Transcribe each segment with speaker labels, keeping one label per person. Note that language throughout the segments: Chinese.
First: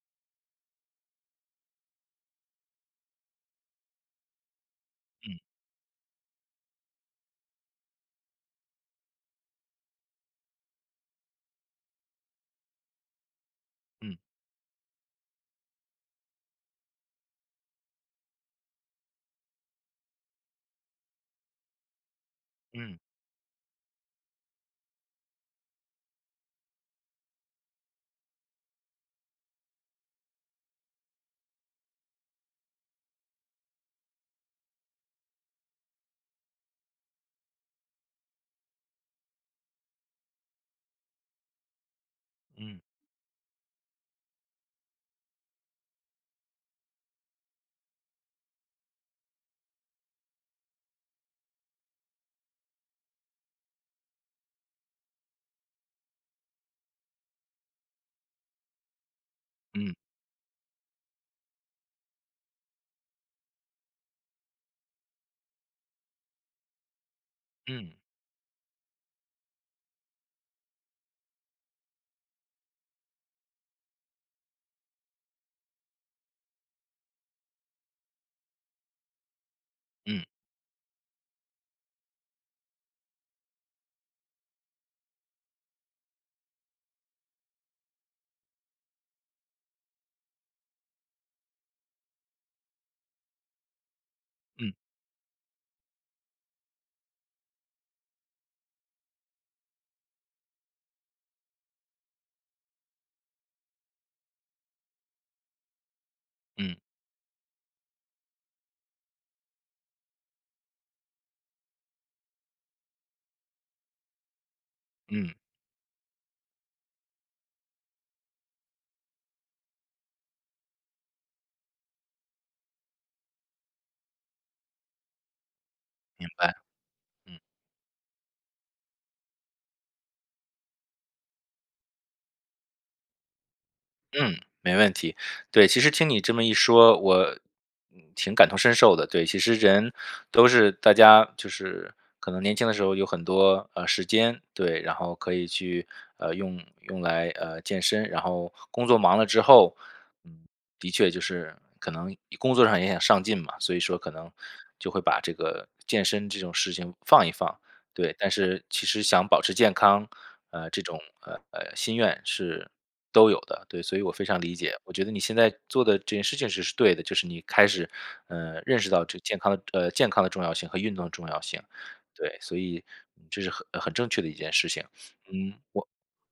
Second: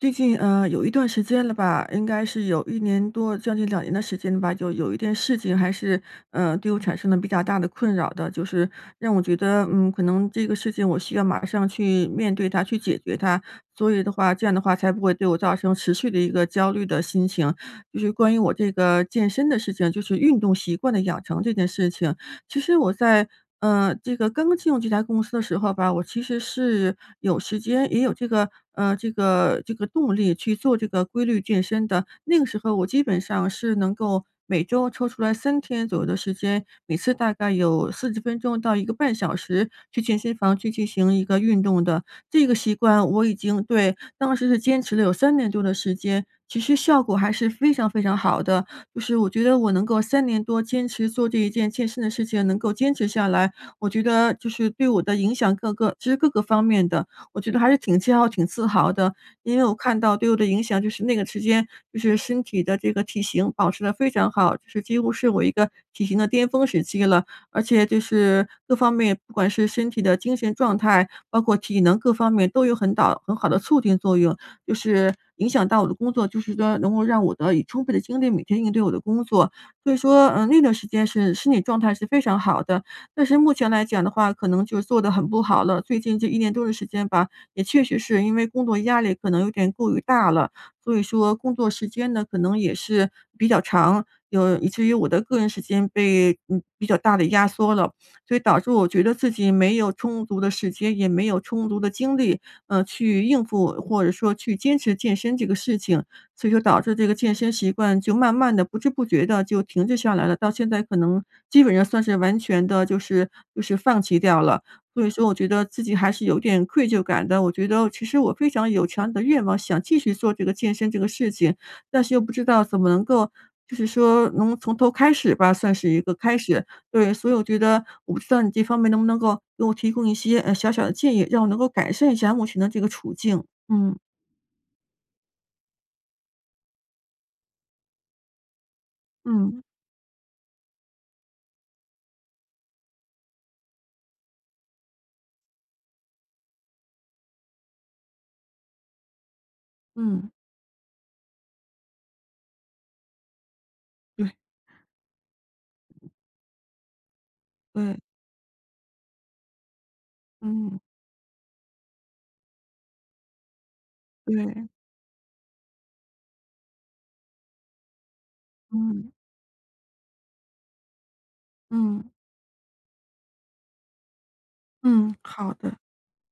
Speaker 1: 最近，呃，有一段时间了吧。应该是有1年多将近2年的时间了吧，就有一件事
Speaker 2: 嗯。
Speaker 1: 情还是，呃，对我产生了比较大的困扰的。就是让我觉得，嗯，可能这个事情我需要马上去面对它，去解决它。所以的
Speaker 2: 嗯。
Speaker 1: 话，这样的话才不会对我造成持续的一个焦虑的心情。就是关于我这个健身的事情，就是运动习惯的养成这件事情。其实我
Speaker 2: 嗯。
Speaker 1: 在，呃，这个刚刚进入这家公司的时候吧，我其实是有时间也有这个呃，这个这个动力去做这个规律健身的。那个时候，我基本上是能够每周抽出来3天左右的时间，每次大概有40分钟到1个半小时，去健身房去进行一个运动的。这个习
Speaker 2: 嗯。
Speaker 1: 惯我已经对，当时是坚持了有3年多的时间，其实效果还是非常非常好的。就是我觉得我能够3年多坚持做这一件健身的事情，能够坚持下来，我觉得，就是对我的影响各个其实各个方面的，我觉得还是挺骄傲、挺自豪的。因为我
Speaker 2: 嗯。
Speaker 1: 看到对我的影响就是，那个时间就是身体的这个体型保持得非常好，就是几乎是我一个体型的巅峰时期了。而且
Speaker 2: 嗯。
Speaker 1: 就是各方面不管是身体的精神状态，包括体能各方面都有很好很好的促进作用。就是影响到我的工作，就是 [unintelligible] 能够让我得以充分的精力每天应对我的工作。所以
Speaker 2: 嗯。
Speaker 1: 说，嗯，那段时间是身体状态是非常好的。但是目前来讲的话，可能就做得很不好了，最近这1年多的时间吧，也确实是因为工作压力可能有点过于大了，所以说工作时间呢，可能也是比较长，有以
Speaker 2: 嗯。
Speaker 1: 至于我的个人时间被，呃，比较大地压缩了。所以导致我觉得自己没有充足的时间，也没有充足的精力，呃，去应付，或者说去坚持健身这个事情。所以说
Speaker 2: 嗯。
Speaker 1: 导致这个健身习惯就慢慢地、不知不觉地就停滞下来了，到现在可能，基本上算是完全地就是就是放弃掉了。所以说
Speaker 2: 嗯。
Speaker 1: 我觉得自己还是有点愧疚感的，我觉得其实我非常有强烈的愿望，想继续做这个健身这个事情，但是又不知道怎么能够，就是说能从头开始吧，算是一个
Speaker 2: 明
Speaker 1: 开
Speaker 2: 白。
Speaker 1: 始。对，所以
Speaker 2: 嗯。
Speaker 1: 我觉得我不知道你这方面能不能够给我给我提供一些，嗯，小小的建议，让我能够改善一下目前的这个处境。嗯。
Speaker 2: 嗯，没问题。对，其实听你这么一说，我，挺感同身受的。对，其实
Speaker 1: 嗯。
Speaker 2: 人，都是大家，就是可能年轻的时候有很多，呃，时间，对，然后可以去，呃，用用来，呃，健身。然后工作忙了之后，
Speaker 1: 嗯。
Speaker 2: 嗯，的确就是可能工作上也很上进嘛，所以说可能，
Speaker 1: 对。
Speaker 2: 就会把这个健身这种事情放一放。
Speaker 1: 对。
Speaker 2: 对，但是其实想保持健康，呃，
Speaker 1: 嗯。
Speaker 2: 这种，呃呃，心愿是都有的。对，所以我非常理
Speaker 1: 对。
Speaker 2: 解，我觉得你现在做的这件事情是对的。就是你开始，呃，认识到
Speaker 1: 嗯。
Speaker 2: 这个健康的，呃健康的重要性和运动的重要性。
Speaker 1: 嗯。
Speaker 2: 对，所以这是很很正确的一件事情。
Speaker 1: 嗯，
Speaker 2: 嗯，
Speaker 1: 好的。
Speaker 2: 我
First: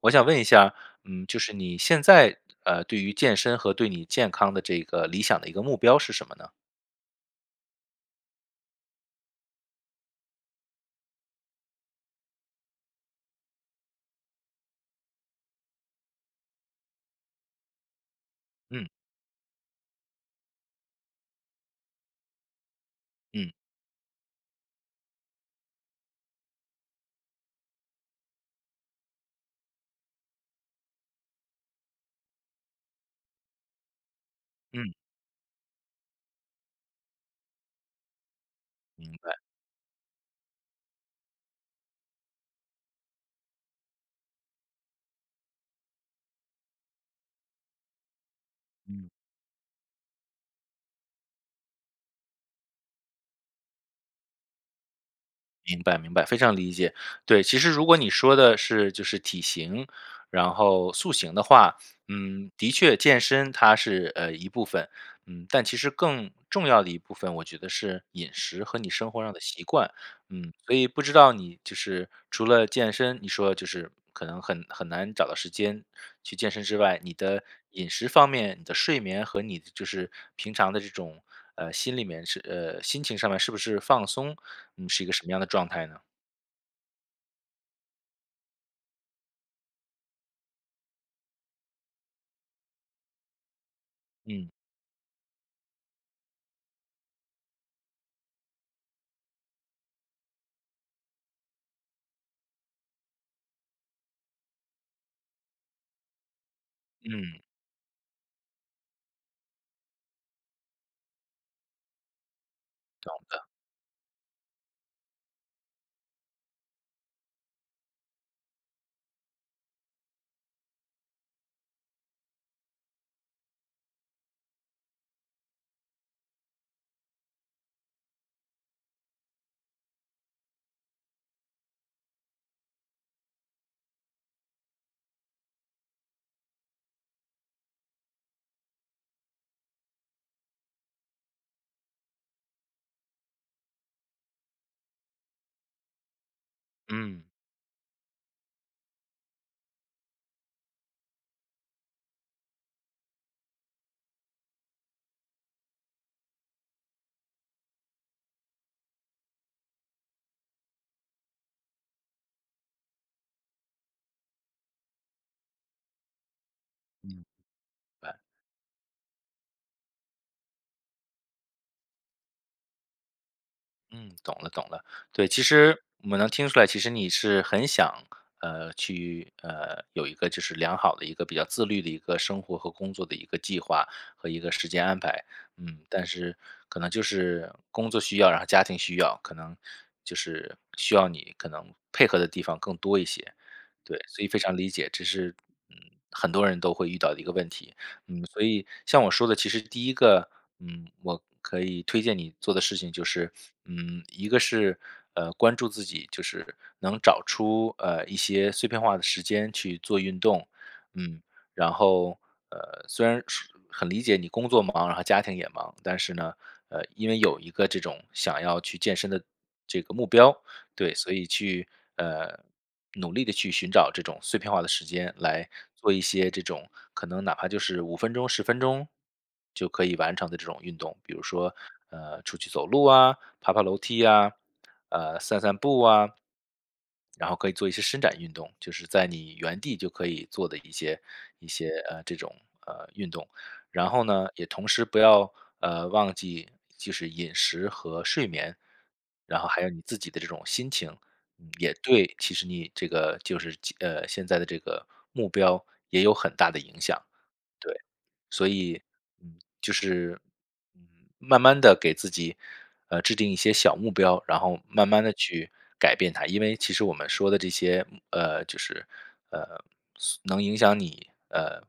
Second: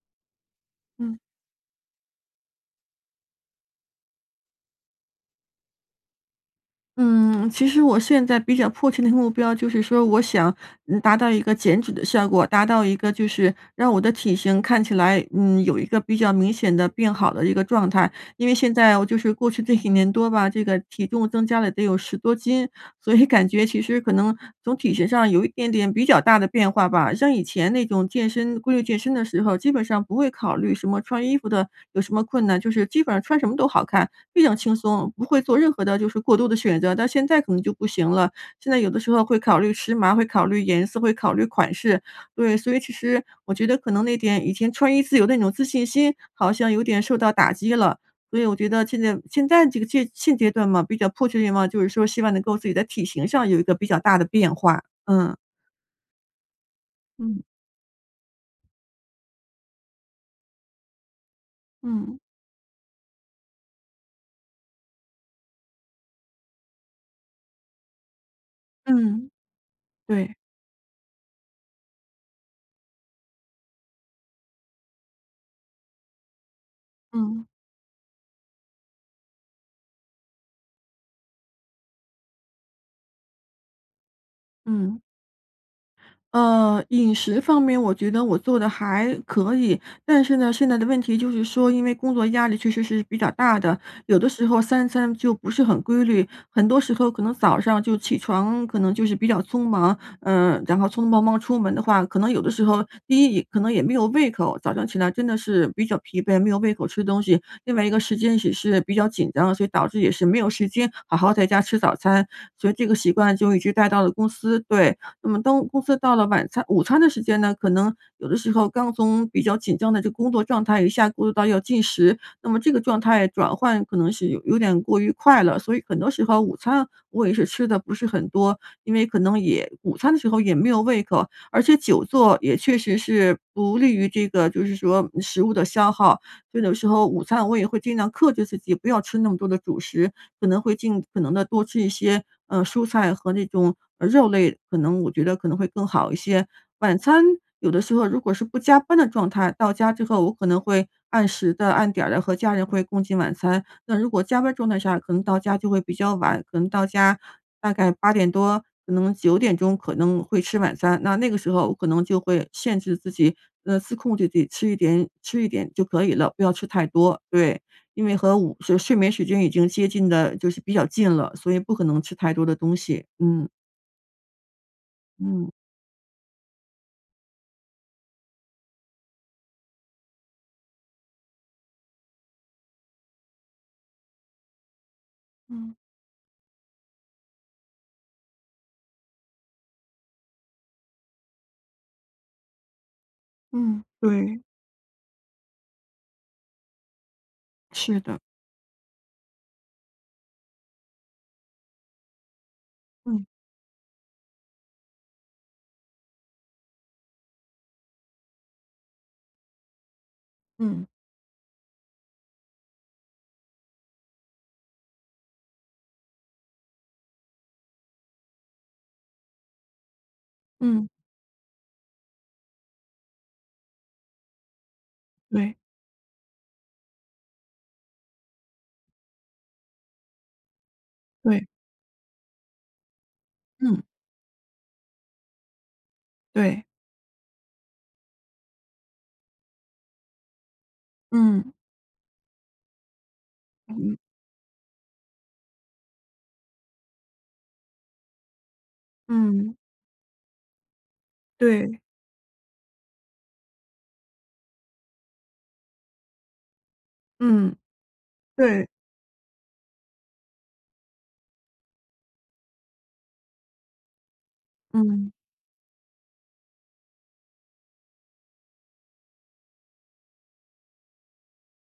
Speaker 2: 我想问一下，
Speaker 1: 嗯。
Speaker 2: 嗯，就是你现在，呃，对于健身和对你健康的这个理想的一个目标是什么呢？
Speaker 1: 嗯，其实我现在比较迫切的目标就是说，我想，嗯，达到一个减脂的效果，达到一个就是让我的体型看起来，嗯，有一个比较明显得变好的一个状态。因为现
Speaker 2: 嗯。
Speaker 1: 在，我就是过去这几年多吧，这个体重增加了得有10多斤，所以感
Speaker 2: 嗯。
Speaker 1: 觉其实可能从体型上有一点点比较大的变化吧。像以前那种健身规律健身的时候，基本上不会考虑什么穿衣服的有什么困难，就是基本上穿什么都好看，非常轻
Speaker 2: 嗯。
Speaker 1: 松，不会做任何的就是过度的选择。但现在可能就不行了，现在有的时
Speaker 2: 明
Speaker 1: 候
Speaker 2: 白。
Speaker 1: 会考虑时髦儿、会考虑颜色、会考虑款式。对，所以其实，我觉得可能那点以前穿衣自由的那种自信心，好像有点受到打击了。所以我觉得现
Speaker 2: 嗯。
Speaker 1: 在现在这个阶现阶段嘛，比较迫切的愿望，就是说希望能够自己在体型上有一个比较大的变化，嗯。
Speaker 2: 明白明白，非常理解。
Speaker 1: 嗯。
Speaker 2: 对，其实如果你说的是就是体型，然后塑形的话，
Speaker 1: 嗯。
Speaker 2: 嗯，的确健身它是，呃，一部分。嗯，但其实更重要的一部分，我觉得是饮食和你生活
Speaker 1: 嗯。
Speaker 2: 上的习惯。
Speaker 1: 对。
Speaker 2: 嗯，所以，不知道你就是，除了健身，你说就是，可能很很难找到时间去健身之外，你的
Speaker 1: 嗯。
Speaker 2: 饮食方面，你的睡眠，和你就是，平常这种，呃，心里面是，呃心情上面，是不是放松？你
Speaker 1: 嗯。
Speaker 2: 是一个什么样的状态呢？
Speaker 1: 呃，饮食方面我觉得我做得还可以。但是呢，现在的问题就是说，因为工作压力确实是比较大的，有的时
Speaker 2: 嗯。
Speaker 1: 候三餐就不是很规律。很多时候可能早上就起床可能就是比较匆忙，呃，然后匆匆忙忙出门的话，可能有的时候第一，可能也没有胃口，早上起来真的是比较疲惫，没有胃口吃东
Speaker 2: 嗯。
Speaker 1: 西。另外一个时间也是比较紧张，所以导致也是没有时间好好在家吃早餐，所以这个习
Speaker 2: 懂
Speaker 1: 惯
Speaker 2: 的。
Speaker 1: 就一直带到了公司。对，那么当公司到了晚餐午餐的时间呢，可能有的时候刚从比较紧张的这工作状态一下步入到要进食，那么这个状态转换可能是有有点过于快了。所以很多时候午餐我也是吃得不是很多，因为可能也午餐的时候也没有胃口，而且久坐也确实是不利于这个就是说食物的消耗。所以有时候午餐我也会尽量克制自己，不要吃那么多的主食，可能会尽可能地多吃一些，呃，蔬菜和那种，嗯，肉类，可能我觉得可能会更好一些。晚
Speaker 2: 嗯。
Speaker 1: 餐有的时候如果是不加班的状态，到家之后我可能会按时地按点儿地和家人会共进晚餐，那如果加班儿状态下，可能到家比较晚，可能到家大概8:00多、可能9:00可能会吃晚餐。那那个时候我可能就会限制自己，呃，自控地自己吃一点吃一点就可以了，不要吃太
Speaker 2: 嗯，
Speaker 1: 多。
Speaker 2: 明
Speaker 1: 对，因为
Speaker 2: 白。
Speaker 1: 和午睡眠时间已经接近得就是比较近了，所以不可能吃太多的东西。嗯。
Speaker 2: 嗯，懂了懂了。对，其
Speaker 1: 嗯。
Speaker 2: 实我能听出来，其实你是很想，呃，去，呃，有一个就是良好的一个比较自律的一个生活和工作的一个计划，和一个时间安排。
Speaker 1: 嗯。
Speaker 2: 嗯，但是可能就是工作需要，然后家庭需要，可能，就是需要你可能配合的地方更多一些。
Speaker 1: 嗯，
Speaker 2: 对，所以非
Speaker 1: 对。
Speaker 2: 常理解。这是，嗯，很多人都会遇到的一个问题，
Speaker 1: 是的。
Speaker 2: 嗯，所以像我说的其实第一个，嗯，我可以推荐你做的事情就
Speaker 1: 嗯。
Speaker 2: 是，嗯，一个是呃关注自己，就是能找出，呃，一些碎片化的时间去做运动。
Speaker 1: 嗯。
Speaker 2: 嗯，然后，呃，虽然是很理解你工作忙，然后家庭也忙，但是呢，呃，因为有一个这种想要去健身的这个目标。
Speaker 1: 嗯。
Speaker 2: 对，所以去，呃，努力地去寻找这种碎片化的时间，来
Speaker 1: 对。
Speaker 2: 做一些这种，可能哪怕就是5分钟、10分钟，就可以完成的这种运动。比如
Speaker 1: 对。
Speaker 2: 说，呃，出去走路啊、爬爬楼
Speaker 1: 嗯。
Speaker 2: 梯啊，呃，散散步啊。
Speaker 1: 对。
Speaker 2: 然后可以做一些伸展运动，就是在你原地就可以做的，一些一
Speaker 1: 嗯。
Speaker 2: 些，呃，这种，呃，运动。然
Speaker 1: 嗯。
Speaker 2: 后呢，也同时不要，呃，忘记就是饮食和睡眠，然后
Speaker 1: 嗯。
Speaker 2: 还有你自己的这种心情，嗯，也
Speaker 1: 对。
Speaker 2: 对其实你这个就是其呃，现在的这个目标也有很大的影响。
Speaker 1: 嗯。
Speaker 2: 对。所
Speaker 1: 对。
Speaker 2: 以，嗯，就是慢慢地给自己，呃，制定一些小目标，然后慢慢
Speaker 1: 嗯。
Speaker 2: 地去改变它。因为其实我们说的这些，嗯呃，就是，呃，所能影响你，呃，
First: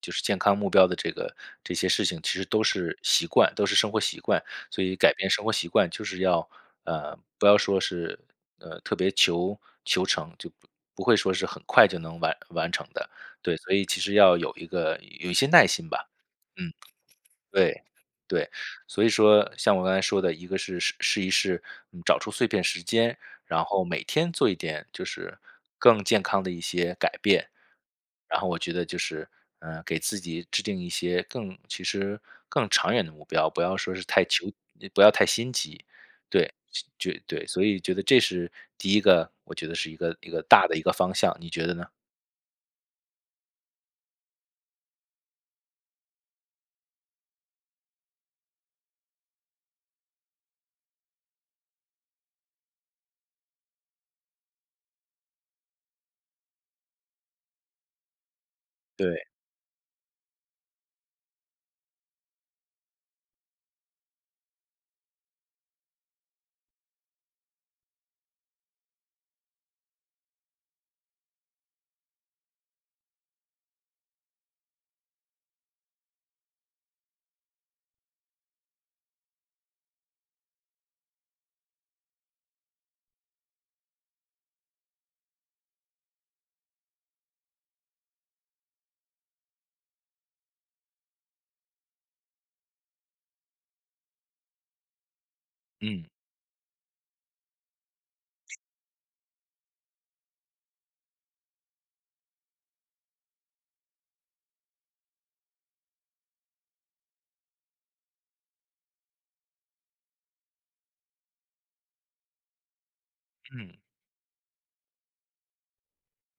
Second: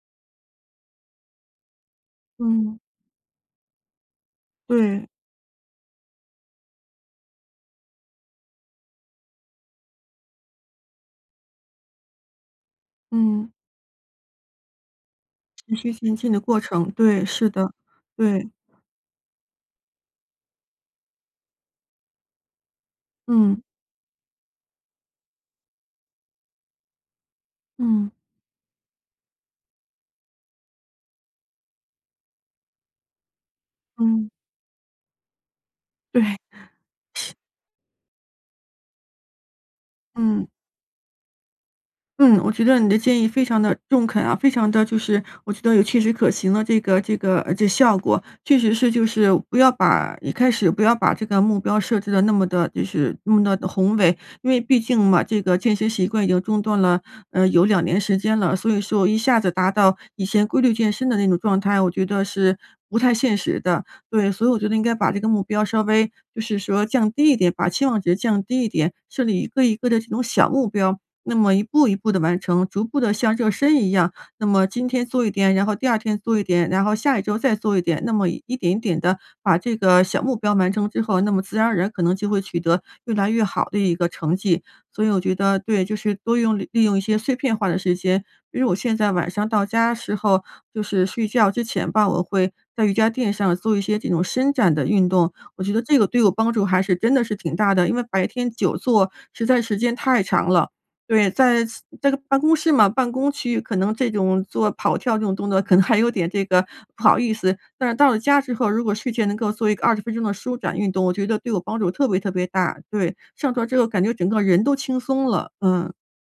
Speaker 2: 就是健康目标的这个这些事情，其实都
Speaker 1: 嗯。
Speaker 2: 是习惯都是生活习惯，所以
Speaker 1: 对。
Speaker 2: 改变生活习惯就是要，呃，不要说是，呃，特别求求成，就不不会说是很快就能完完成的。
Speaker 1: 嗯。
Speaker 2: 对，所以其实要有一个有一些耐
Speaker 1: 循
Speaker 2: 心
Speaker 1: 序
Speaker 2: 吧。
Speaker 1: 渐进的过
Speaker 2: 嗯。
Speaker 1: 程。对，是的，
Speaker 2: 对，对。
Speaker 1: 对。
Speaker 2: 所以说像我刚才说的，一个是试试一试，嗯，找出碎片时间，
Speaker 1: 嗯。
Speaker 2: 然后每天做一点，就是更健康的一些改变。
Speaker 1: 嗯。
Speaker 2: 然后我觉得就是，呃，给自己制定一些更其实，更长远的目标，不要说是太
Speaker 1: 嗯。
Speaker 2: 求不要太心急。对，
Speaker 1: 对。
Speaker 2: 就就对，所以觉得这是第一个，我觉得是一个一个
Speaker 1: 嗯。
Speaker 2: 大的一个方向。你觉得呢？
Speaker 1: 嗯，我觉得你的建议非常的中肯啊，非常的就是，我觉得有切实可行的这个这个，呃，这效果。确实是就是，不要把一开始不要把这个目标设置得那么的就是那么的宏伟，因为毕竟嘛，这个健身习惯已经中断了，嗯，有2年时间了。所以说一
Speaker 2: 对。
Speaker 1: 下子达到，以前规律健身的那种状态，我觉得是不太现实的。对，所以我觉得应该把这个目标稍微，就是说降低一点，把期望值降低一点，设立一个一个这种小目标，那么一步一步地完成，逐步地像热身一样。那么今天做一点，然后第2天做一点，然后下一周再做一点。那么一点一点地把这个小目标完成之后，那么自然而然可能就会取得越来越好的一个成绩。所以我觉得，对，就是多用利用一些碎片化的时间，比如我现在晚上到家时候，就是睡觉之前吧，我会在瑜伽垫上做一些这种伸展的运动，我觉得这个
Speaker 2: 嗯。
Speaker 1: 对我帮助还是真的是挺大的，因为白天久坐，实在时间太长了。对，在在办公室嘛，办公区可能这种做跑跳这种动作可能还有点这个不好意思。但是到了家之后，如果睡前能够做一个20分钟的舒展运动，我觉得对我帮助特别特别大。对，上床之
Speaker 2: 嗯。
Speaker 1: 后感觉整个人都轻松了，嗯。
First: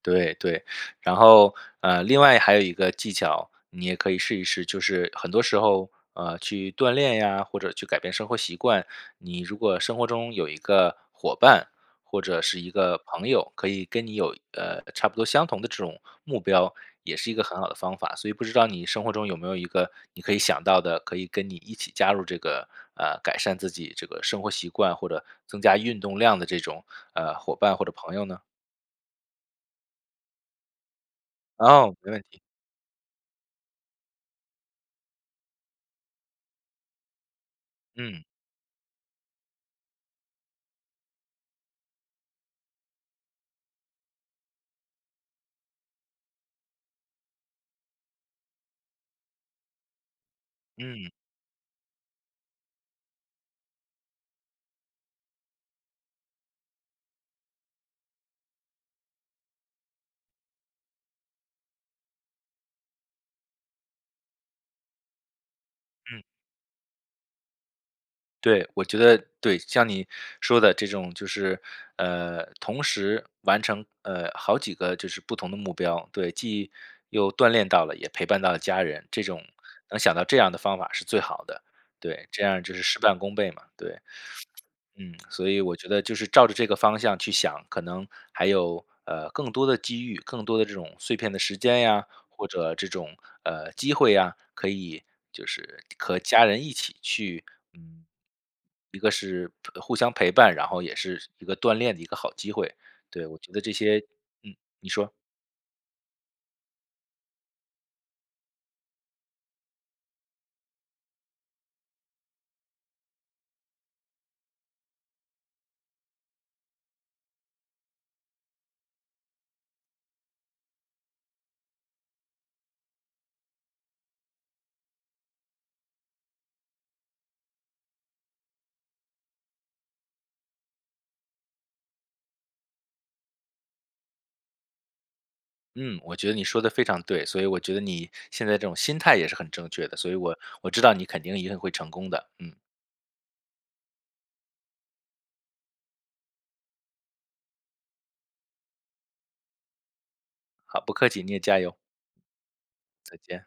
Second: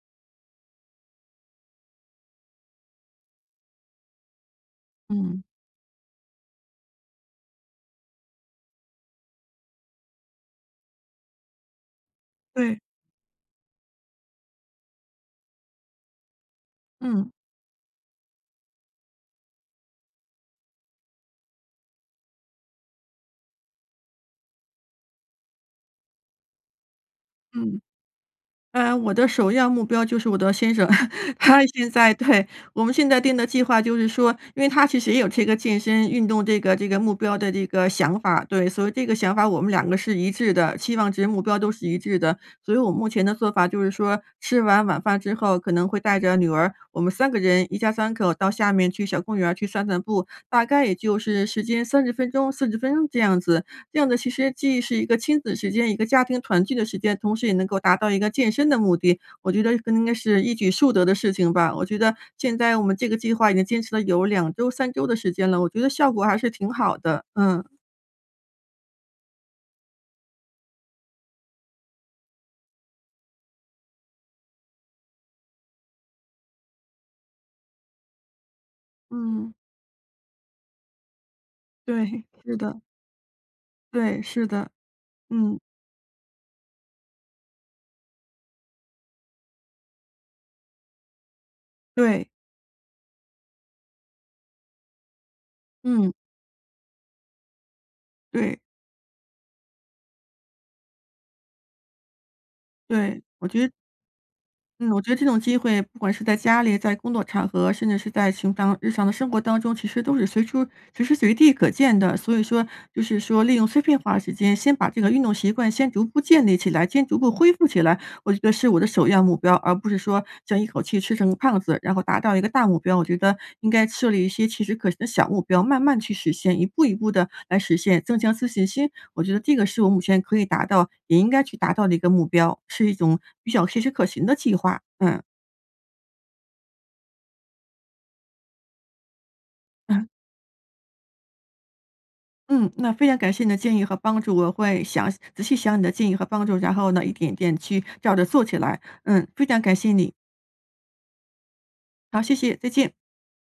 Speaker 2: 对对。然后，呃，另外还有一个技巧，你也可以试一试，就是很多
Speaker 1: 嗯。
Speaker 2: 时候，呃，去锻炼呀，或者去改变生活习惯，你如果生活中有一个伙伴，或者是一
Speaker 1: 对。
Speaker 2: 个朋友，可以跟你有，呃，差不多相同的这种目标，也
Speaker 1: 嗯。
Speaker 2: 是一个很好的方法。所以不知道你生活中有没有一个你可以想到的，可以跟你一起加入这个，呃，改善自己这个生活习惯或者增加运动量的这种，呃，伙伴
Speaker 1: 嗯。
Speaker 2: 或者朋友呢？
Speaker 1: 呃，我的首要目标就是我的先生。他现
Speaker 2: 哦！没
Speaker 1: 在
Speaker 2: 问题。
Speaker 1: 对，我们现在定的计划就是说因为他其实也有这个健身运动这个这个目标的这个想
Speaker 2: 嗯。
Speaker 1: 法。对，所以这个想法我们两个是一致的，期望值目标都是一致的。所以我目前的做法就是说吃完晚饭之后，可能会带着女儿我们3个人，一家三口到下面去小公园儿去散散步，大概也
Speaker 2: 嗯。
Speaker 1: 就是时间30分钟、40分钟这样子。这样的其实既是一个亲子时间，一个家庭团聚的时间，同时也能够达到一个健身的目的，我觉得这个应该是一举数得的事情吧。我觉得现在我们这个计划已经坚持了有2周、3周的时间了，我觉得效
Speaker 2: 嗯。
Speaker 1: 果还是挺好的，嗯。
Speaker 2: 对，我觉得对，像你说的这种就是，呃，同时完成，呃，好几个就是不同的目标。对，既又锻炼到了，也陪伴到了家人。这种
Speaker 1: 嗯。
Speaker 2: 能想到这样的方法是最好的。
Speaker 1: 对，
Speaker 2: 对，这
Speaker 1: 是
Speaker 2: 样就是
Speaker 1: 的。
Speaker 2: 事半功倍嘛，对。
Speaker 1: 对，是的。
Speaker 2: 嗯，所
Speaker 1: 嗯。
Speaker 2: 以我觉得就是照着这个方向去想，可能还有，呃，更多的机遇，更多的这种碎片的时间呀，
Speaker 1: 对。
Speaker 2: 或者这种，呃，机会呀，可以就是
Speaker 1: 嗯。
Speaker 2: 和家人一起去嗯，
Speaker 1: 对。
Speaker 2: 一个是互相陪伴，然后也是一个锻炼的一个好机会，
Speaker 1: 对，
Speaker 2: 对。我
Speaker 1: 我
Speaker 2: 觉得
Speaker 1: 觉得
Speaker 2: 这些嗯，你
Speaker 1: 嗯，我觉
Speaker 2: 说。
Speaker 1: 得这种机会不管是在家里、在工作场合，甚至是在寻常日常的生活当中，其实都是随处随时随地可见的。所以说就是说利用碎片化的时间，先把这个运动习惯先逐步建立起来，先逐步恢复起来，我觉得是我的首要目标。而不是将一口气吃成个胖子，然后达到一个大目标。我觉得应该设立一些切实可行的小目标，慢慢去实现，一步一步地来实现，增强自信心。我觉得这个是我目前可以达到，也应该去达到的一个目标，是一种比较切实可行的计划，嗯。
Speaker 2: 嗯，我觉得你说得非常对。所以我觉得你现在这种心态也是很正确的，所以我我知道你肯定一定会成功的。嗯。
Speaker 1: 嗯，那非常感谢你的建议和帮助。我会想仔细想你的建议和帮助，然后呢一点一点去照着做起来。嗯，非常感谢你。
Speaker 2: 好，不客气，你也加油。
Speaker 1: 好，谢谢。再见。
Speaker 2: 再见。